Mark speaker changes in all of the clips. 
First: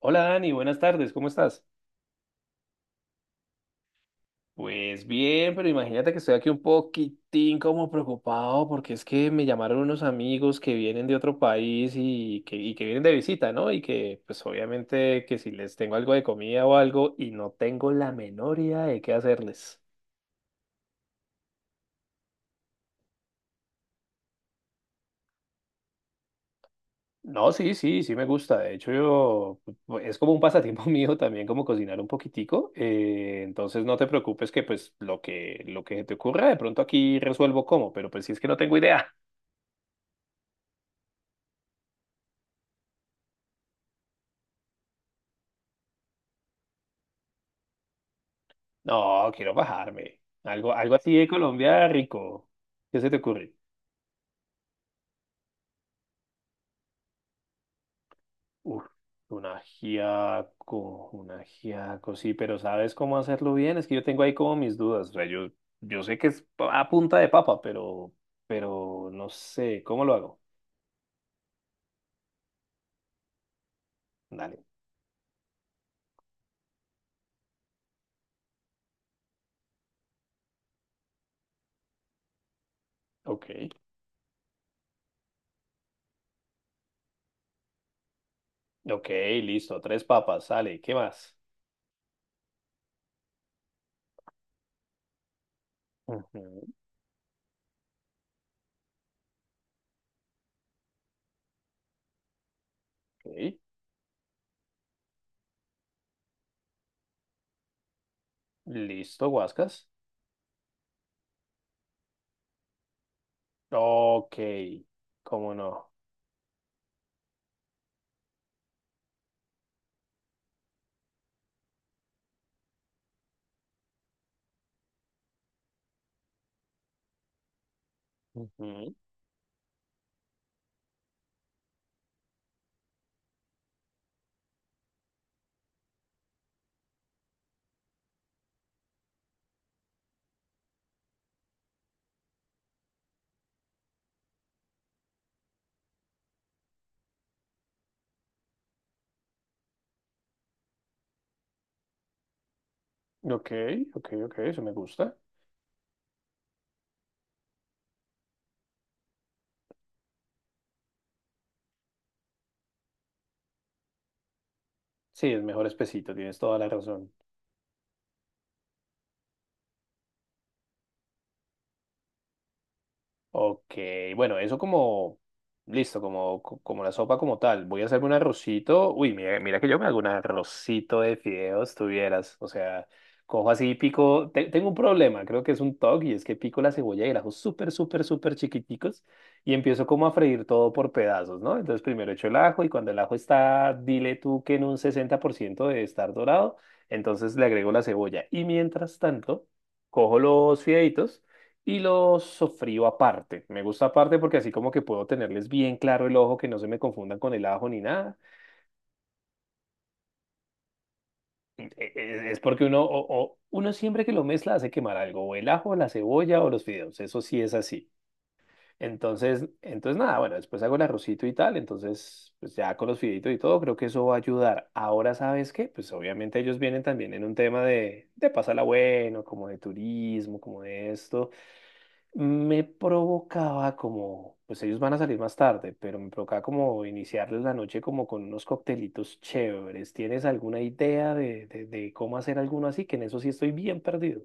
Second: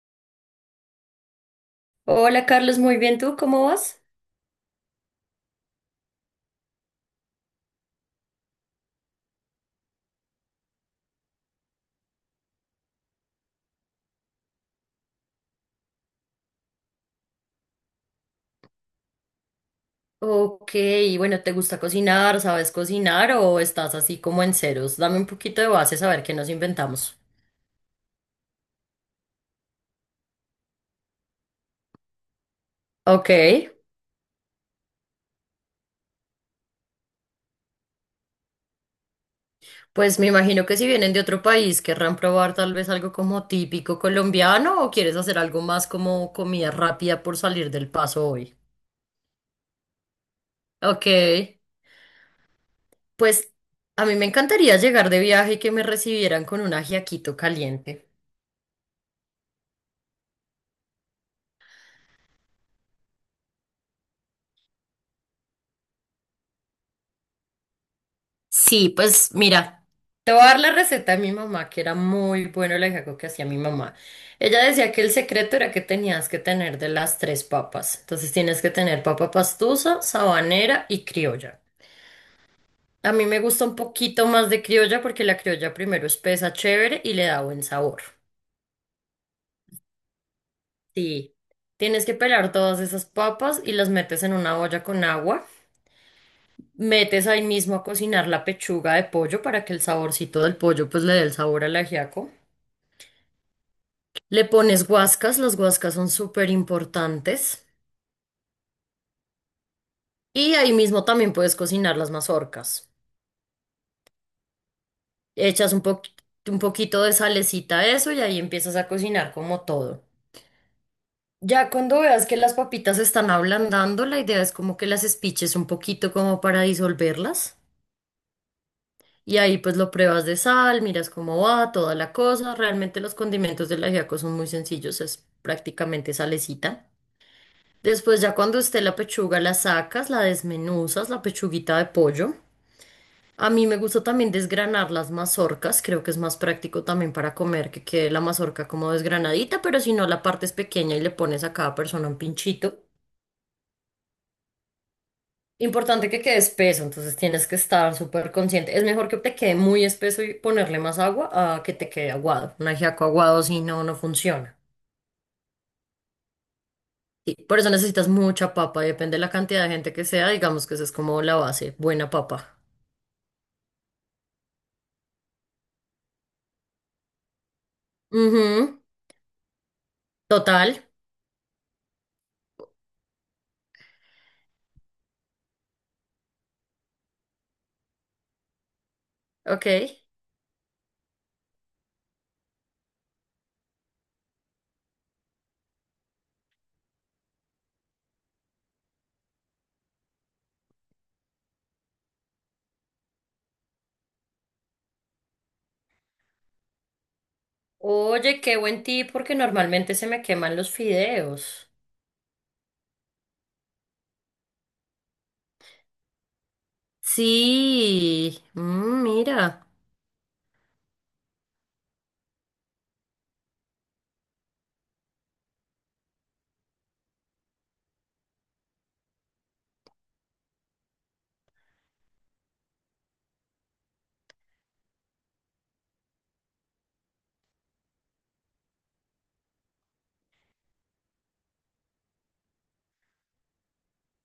Speaker 1: Hola Dani, buenas tardes, ¿cómo estás?
Speaker 2: Hola Carlos, muy bien, ¿tú cómo vas?
Speaker 1: Pues bien, pero imagínate que estoy aquí un poquitín como preocupado porque es que me llamaron unos amigos que vienen de otro país y que vienen de visita, ¿no? Y que pues obviamente que si les tengo algo de comida o algo y no tengo la menor idea de qué hacerles.
Speaker 2: Ok, bueno, ¿te gusta cocinar? ¿Sabes cocinar o estás así como en ceros? Dame un poquito de base a ver qué nos inventamos.
Speaker 1: No, sí, sí, sí me gusta. De hecho, yo pues, es como un pasatiempo mío también como cocinar un poquitico.
Speaker 2: Ok,
Speaker 1: Entonces no te preocupes que pues lo que se te ocurra de pronto aquí resuelvo cómo, pero pues si es que no tengo idea.
Speaker 2: pues me imagino que si vienen de otro país querrán probar tal vez algo como típico colombiano o quieres hacer algo más como comida rápida por salir del paso hoy.
Speaker 1: No, quiero bajarme. Algo
Speaker 2: Ok,
Speaker 1: así de Colombia rico. ¿Qué se te
Speaker 2: pues
Speaker 1: ocurre?
Speaker 2: a mí me encantaría llegar de viaje y que me recibieran con un ajiaquito caliente.
Speaker 1: Uf, un ajiaco, sí, pero ¿sabes cómo hacerlo bien? Es que yo tengo ahí como mis dudas. O sea, yo sé que es a punta de papa, pero,
Speaker 2: Sí,
Speaker 1: pero no
Speaker 2: pues
Speaker 1: sé,
Speaker 2: mira,
Speaker 1: ¿cómo lo
Speaker 2: te
Speaker 1: hago?
Speaker 2: voy a dar la receta de mi mamá, que era muy bueno el ajiaco que hacía mi mamá.
Speaker 1: Dale.
Speaker 2: Ella decía que el secreto era que tenías que tener de las tres papas. Entonces tienes que tener papa pastusa, sabanera y criolla. A mí me
Speaker 1: Ok,
Speaker 2: gusta un poquito más de criolla porque la criolla primero espesa chévere y le da buen sabor.
Speaker 1: ok, listo. Tres papas, sale. ¿Qué
Speaker 2: Sí,
Speaker 1: más?
Speaker 2: tienes que pelar todas esas papas y las metes en una olla con agua.
Speaker 1: Ujú.
Speaker 2: Metes ahí mismo a cocinar la pechuga de pollo para que el saborcito del pollo pues le dé el sabor al ajiaco.
Speaker 1: Ok,
Speaker 2: Le pones guascas, las guascas son súper importantes.
Speaker 1: listo, guascas.
Speaker 2: Y ahí mismo también puedes cocinar las mazorcas.
Speaker 1: Ok, cómo
Speaker 2: Echas
Speaker 1: no.
Speaker 2: un poquito de salecita a eso y ahí empiezas a cocinar como todo. Ya cuando veas que las papitas se están ablandando, la idea es como que las espiches un poquito como para disolverlas.
Speaker 1: Ujú.
Speaker 2: Y ahí pues lo pruebas de sal, miras cómo va, toda la cosa. Realmente los condimentos del ajiaco son muy sencillos, es prácticamente salecita. Después ya cuando esté la pechuga la sacas, la desmenuzas, la pechuguita de pollo. A mí me gusta también desgranar las mazorcas, creo que es más práctico también para comer que quede la mazorca como desgranadita, pero si no la partes pequeña y le pones a cada persona un pinchito.
Speaker 1: Ok, ok, ok, eso me gusta.
Speaker 2: Importante que quede espeso, entonces tienes que estar súper consciente. Es mejor que te quede muy espeso y ponerle más agua a que te quede aguado. Un ajiaco aguado si no, no funciona.
Speaker 1: Sí, es mejor espesito, tienes toda la razón.
Speaker 2: Sí, por eso necesitas mucha papa, y depende de la cantidad de gente que sea, digamos que esa es como la base, buena papa.
Speaker 1: Ok, bueno, eso como, listo, como, como la sopa como tal. Voy a hacerme un
Speaker 2: Ujú,
Speaker 1: arrocito. Uy, mira, mira que yo me hago un
Speaker 2: total,
Speaker 1: arrocito de fideos, tuvieras. O sea, cojo así, pico, tengo un problema, creo que es un TOC, y es que pico la cebolla y el ajo súper, súper, súper chiquiticos y
Speaker 2: ok.
Speaker 1: empiezo como a freír todo por pedazos, ¿no? Entonces primero echo el ajo y cuando el ajo está, dile tú que en un 60% de estar dorado, entonces le agrego la cebolla. Y mientras tanto, cojo los fideitos y los sofrío aparte. Me gusta aparte porque así como que puedo tenerles bien claro el ojo, que no se me confundan con el ajo ni nada.
Speaker 2: Oye, qué buen tip, porque normalmente se me queman los fideos.
Speaker 1: Es porque uno, uno siempre que lo mezcla hace quemar algo, o el ajo, la cebolla o los fideos, eso sí es así.
Speaker 2: Sí,
Speaker 1: Entonces,
Speaker 2: mira.
Speaker 1: entonces nada, bueno, después hago el arrocito y tal, entonces pues ya con los fideitos y todo, creo que eso va a ayudar. Ahora, ¿sabes qué? Pues obviamente ellos vienen también en un tema de, pásala bueno, como de turismo, como de esto. Me provocaba como, pues ellos van a salir más tarde, pero me provocaba como iniciarles la noche como con unos coctelitos chéveres. ¿Tienes alguna idea de cómo hacer alguno así? Que en eso sí estoy bien perdido.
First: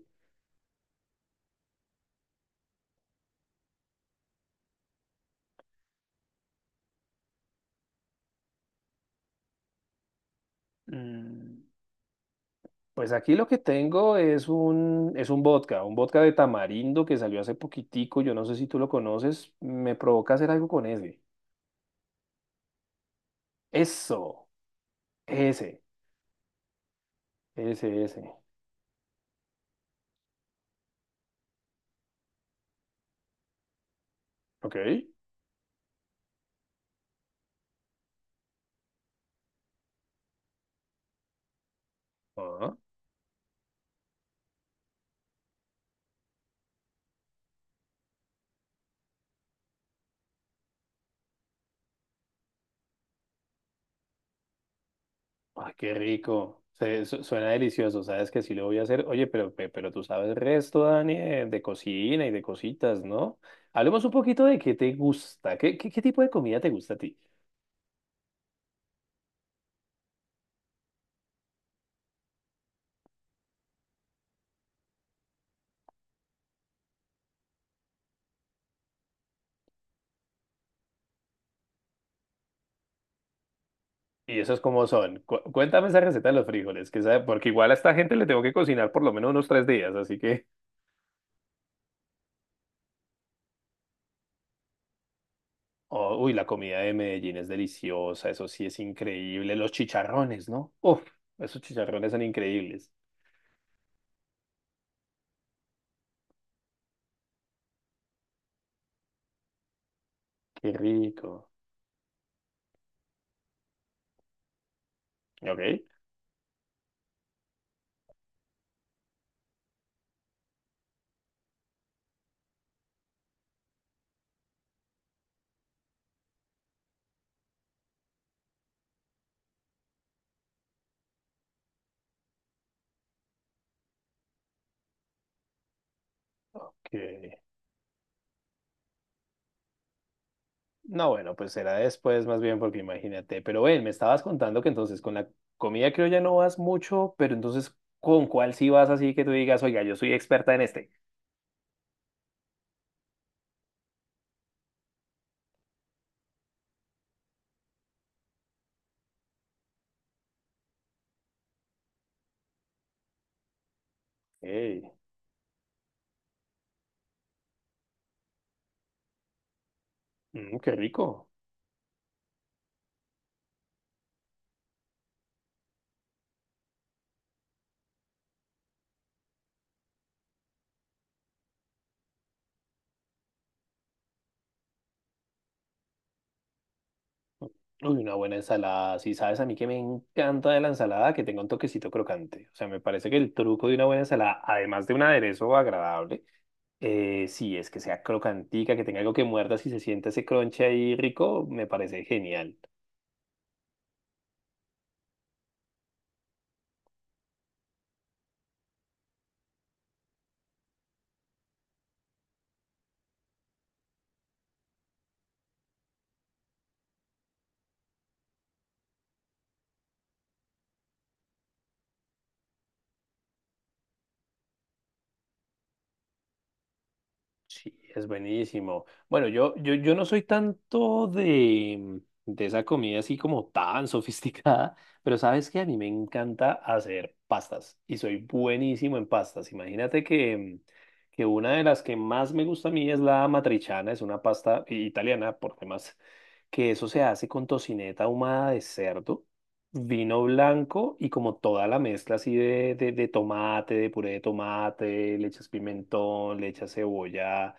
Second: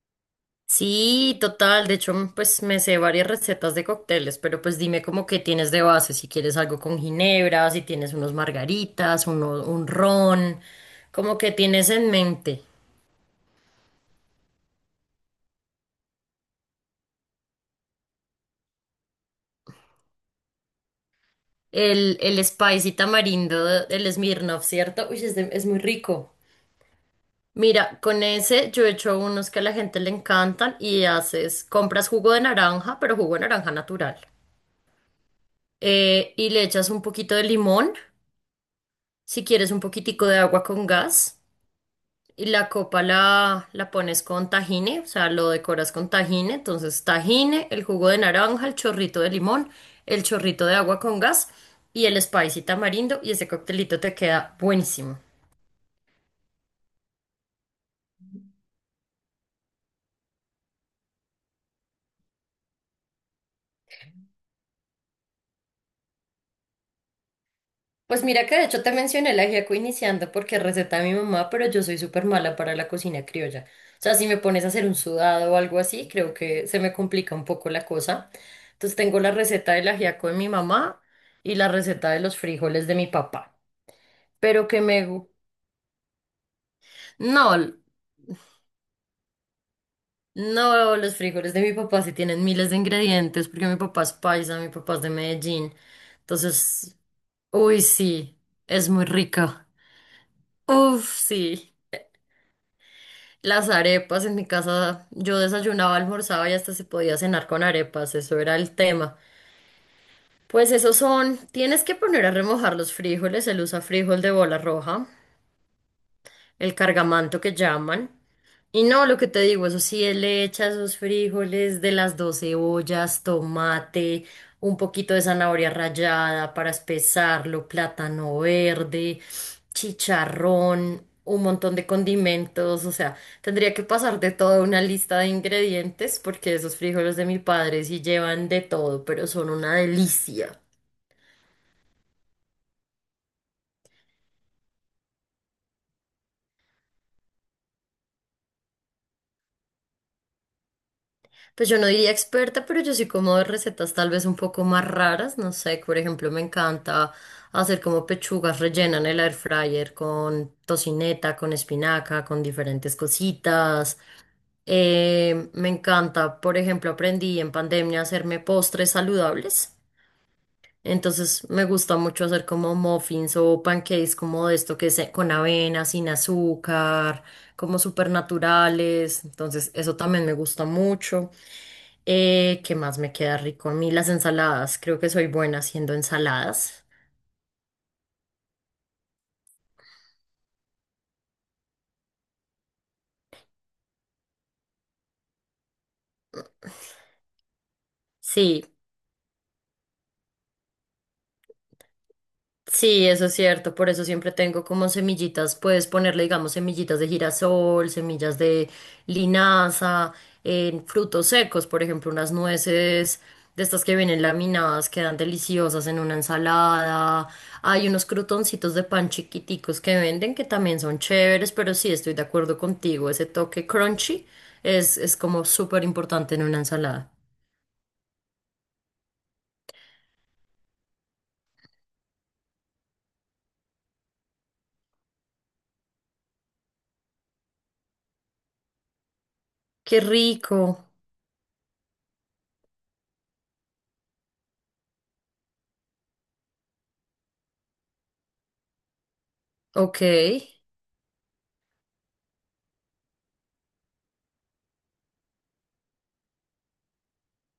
Speaker 2: Sí, total. De hecho, pues me sé varias recetas de cócteles, pero pues dime como que tienes de base, si quieres algo con ginebra, si tienes unos margaritas, uno, un ron, como que
Speaker 1: Mm,
Speaker 2: tienes en mente.
Speaker 1: Pues aquí lo que tengo es un vodka de tamarindo que salió hace poquitico, yo no sé si tú lo conoces, me provoca hacer algo con ese.
Speaker 2: El spicy tamarindo, el
Speaker 1: Eso,
Speaker 2: Smirnoff, ¿cierto? Uy, es, es muy
Speaker 1: ese,
Speaker 2: rico. Mira,
Speaker 1: ese,
Speaker 2: con
Speaker 1: ese.
Speaker 2: ese yo he hecho unos que a la gente le encantan y haces, compras jugo de naranja, pero jugo de naranja natural.
Speaker 1: Ok.
Speaker 2: Y le echas un poquito de limón, si quieres un poquitico de agua con gas. Y la copa la pones con tajine, o sea, lo decoras con tajine. Entonces, tajine, el jugo de naranja, el chorrito de limón, el chorrito de agua con gas y el spicy tamarindo. Y ese coctelito te queda buenísimo.
Speaker 1: Ay, qué rico. Suena delicioso, sabes que sí lo voy a hacer. Oye, pero tú sabes el resto, Dani, de cocina y de cositas, ¿no? Hablemos un poquito de qué te gusta, qué tipo de comida te gusta a ti.
Speaker 2: Pues mira que de hecho te mencioné el ajiaco iniciando porque es receta de mi mamá, pero yo soy súper mala para la cocina criolla. O sea, si me pones a hacer un sudado o algo así, creo que se me complica un poco la cosa. Entonces tengo la receta del ajiaco de mi mamá y la receta de los frijoles de mi papá.
Speaker 1: ¿Y esos
Speaker 2: Pero que
Speaker 1: cómo
Speaker 2: me...
Speaker 1: son?
Speaker 2: gu-
Speaker 1: Cuéntame esa receta de los frijoles, que sabe, porque
Speaker 2: No,
Speaker 1: igual a
Speaker 2: l-
Speaker 1: esta gente le tengo que cocinar por lo menos unos 3 días, así que...
Speaker 2: no, los frijoles de mi papá sí tienen miles de ingredientes porque mi papá es paisa, mi papá es de Medellín.
Speaker 1: Oh, uy, la comida de
Speaker 2: Entonces,
Speaker 1: Medellín es
Speaker 2: uy,
Speaker 1: deliciosa,
Speaker 2: sí,
Speaker 1: eso sí es
Speaker 2: es muy
Speaker 1: increíble.
Speaker 2: rica.
Speaker 1: Los chicharrones, ¿no? Uf,
Speaker 2: Uf,
Speaker 1: esos
Speaker 2: sí.
Speaker 1: chicharrones son increíbles.
Speaker 2: Las arepas en mi casa, yo desayunaba, almorzaba y hasta se podía cenar con arepas, eso era el tema.
Speaker 1: Qué
Speaker 2: Pues esos son,
Speaker 1: rico.
Speaker 2: tienes que poner a remojar los frijoles, el usa frijol de bola roja,
Speaker 1: ¿Ok?
Speaker 2: el cargamanto que llaman. Y no, lo que te digo, eso sí, él le echa esos frijoles de las dos cebollas, tomate, un poquito de zanahoria rallada para espesarlo, plátano verde, chicharrón, un montón de condimentos, o sea, tendría que pasar de toda una lista de ingredientes porque esos
Speaker 1: Ok.
Speaker 2: frijoles de mi padre sí llevan de todo, pero son una delicia.
Speaker 1: No, bueno, pues será después más bien porque imagínate. Pero ven, me estabas contando que entonces con la comida creo ya no vas mucho, pero entonces ¿con cuál sí vas así que tú digas, oiga, yo soy experta en este?
Speaker 2: Pues yo no diría experta, pero yo sí como de recetas tal vez un poco más raras, no sé, por ejemplo, me encanta hacer como pechugas rellenas en el air fryer con tocineta, con espinaca, con diferentes cositas.
Speaker 1: Ey,
Speaker 2: Me encanta, por ejemplo, aprendí en pandemia a hacerme postres saludables.
Speaker 1: qué rico.
Speaker 2: Entonces me gusta mucho hacer como muffins o pancakes como de esto que es con avena, sin azúcar, como súper naturales. Entonces eso también me gusta mucho. ¿Qué más me queda rico a mí? Las ensaladas. Creo que soy buena haciendo ensaladas.
Speaker 1: Uy, una buena ensalada. Sí, sabes, a mí que me encanta de la ensalada que tenga un toquecito crocante. O sea, me parece que el truco de una buena ensalada, además de un aderezo agradable, sí, es que sea
Speaker 2: Sí.
Speaker 1: crocantica, que tenga algo que muerdas y se sienta ese crunch ahí rico, me parece genial.
Speaker 2: Sí, eso es cierto, por eso siempre tengo como semillitas, puedes ponerle, digamos, semillitas de girasol, semillas de linaza, en frutos secos, por ejemplo, unas nueces de estas que vienen laminadas, quedan deliciosas en una ensalada. Hay unos crutoncitos de pan chiquiticos que venden que también son chéveres, pero sí, estoy de acuerdo contigo, ese toque crunchy es como súper importante en una ensalada.
Speaker 1: Sí, es buenísimo. Bueno, yo no soy tanto de esa comida así como tan sofisticada, pero sabes que a mí me encanta hacer pastas y soy buenísimo en pastas.
Speaker 2: Qué
Speaker 1: Imagínate que,
Speaker 2: rico,
Speaker 1: que una de las que más me gusta a mí es la matriciana, es una pasta italiana, por demás, que eso se hace con tocineta ahumada de cerdo,
Speaker 2: ok,
Speaker 1: vino blanco y como toda la mezcla así de tomate, de puré de tomate, le echas pimentón, le echas cebolla,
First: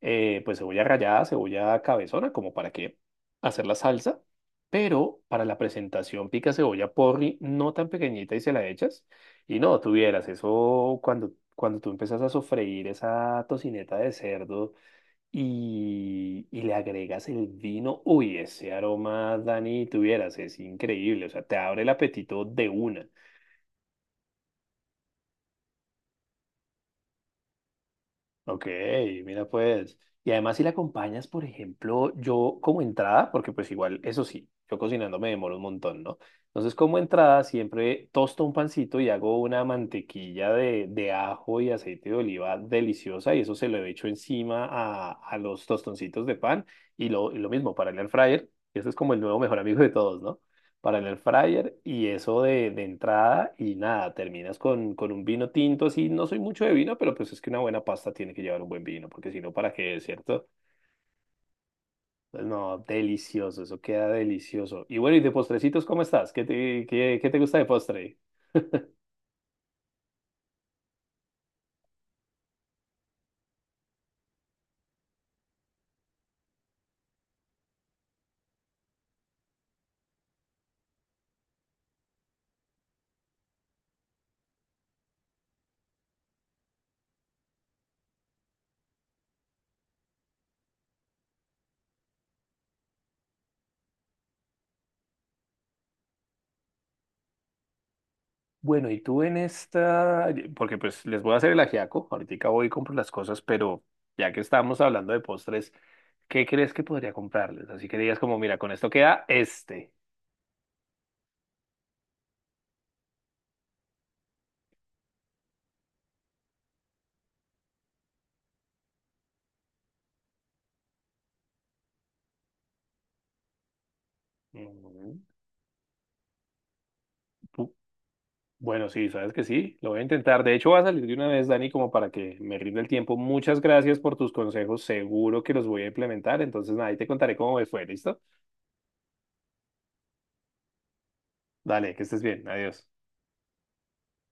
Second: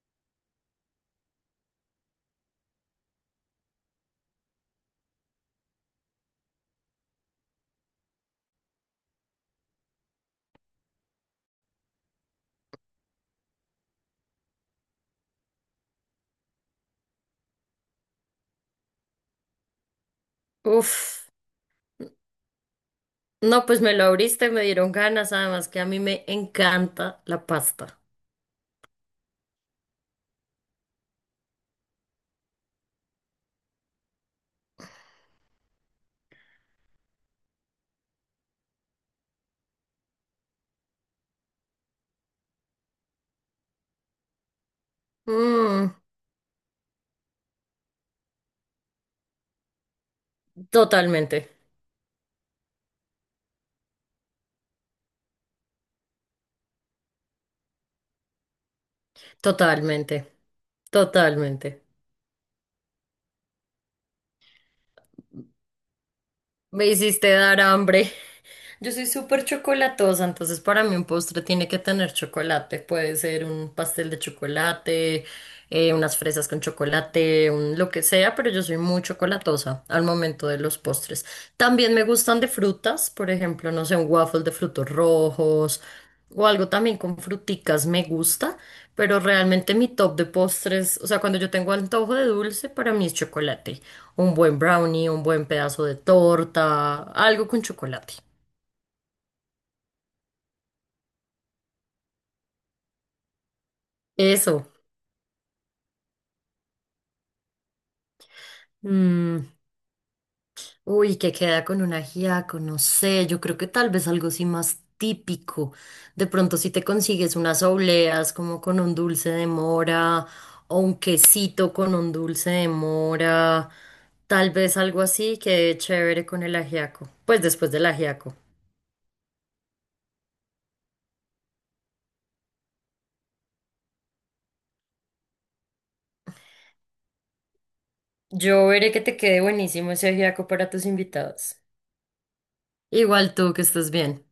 Speaker 1: pues cebolla rallada, cebolla cabezona, como para que hacer la salsa, pero para la presentación pica cebolla porri, no tan pequeñita y se la echas. Y no, tuvieras eso cuando tú empiezas a sofreír esa tocineta de cerdo y le agregas el vino, uy, ese aroma, Dani, tuvieras, es
Speaker 2: uf.
Speaker 1: increíble, o sea, te abre el apetito de una.
Speaker 2: No, pues me lo abriste, me dieron ganas, además que a mí me encanta la pasta.
Speaker 1: Ok, mira pues. Y además si la acompañas, por ejemplo, yo como entrada, porque pues igual, eso sí, yo cocinando me demoro un montón, ¿no? Entonces como entrada siempre tosto un pancito y hago una mantequilla de ajo y aceite de oliva deliciosa y eso se lo echo encima a los
Speaker 2: Mm,
Speaker 1: tostoncitos de pan y lo mismo para el air fryer. Ese es como el nuevo mejor amigo de todos, ¿no? Para el air
Speaker 2: totalmente,
Speaker 1: fryer y eso de entrada y nada, terminas con un vino tinto, así no soy mucho de vino, pero pues es que una buena pasta tiene que llevar un buen vino, porque si no, ¿para qué,
Speaker 2: totalmente,
Speaker 1: cierto?
Speaker 2: totalmente.
Speaker 1: Pues no, delicioso, eso queda delicioso. Y bueno, y de postrecitos, ¿cómo estás? ¿Qué te,
Speaker 2: Me
Speaker 1: qué, qué
Speaker 2: hiciste
Speaker 1: te gusta
Speaker 2: dar
Speaker 1: de
Speaker 2: hambre.
Speaker 1: postre?
Speaker 2: Yo soy súper chocolatosa, entonces para mí un postre tiene que tener chocolate. Puede ser un pastel de chocolate, unas fresas con chocolate, un lo que sea, pero yo soy muy chocolatosa al momento de los postres. También me gustan de frutas, por ejemplo, no sé, un waffle de frutos rojos o algo también con fruticas me gusta, pero realmente mi top de postres, o sea, cuando yo tengo antojo de dulce, para mí es chocolate, un buen brownie, un buen pedazo de torta, algo con chocolate.
Speaker 1: Bueno, y tú en esta, porque pues les voy a hacer el ajiaco, ahorita voy y compro las cosas, pero ya que
Speaker 2: Eso.
Speaker 1: estamos hablando de postres, ¿qué crees que podría comprarles? Así que digas como, mira, con esto queda
Speaker 2: Mm,
Speaker 1: este.
Speaker 2: uy, que queda con un ajiaco, no sé, yo creo que tal vez algo así más típico. De pronto si te consigues unas obleas como con un dulce de mora o un quesito con un dulce de mora, tal vez algo
Speaker 1: Mm,
Speaker 2: así quede chévere con el ajiaco. Pues después
Speaker 1: ¿Tú,
Speaker 2: del ajiaco.
Speaker 1: Bueno, sí, sabes que sí, lo voy a intentar. De hecho, va a salir de una vez, Dani, como para que me rinda el tiempo. Muchas gracias por tus consejos, seguro que los voy a implementar. Entonces, nada, ahí te contaré cómo me fue, ¿listo?
Speaker 2: Yo veré que te quede buenísimo ese ajiaco para tus invitados.
Speaker 1: Dale, que estés bien, adiós.
Speaker 2: Igual tú, que estés bien.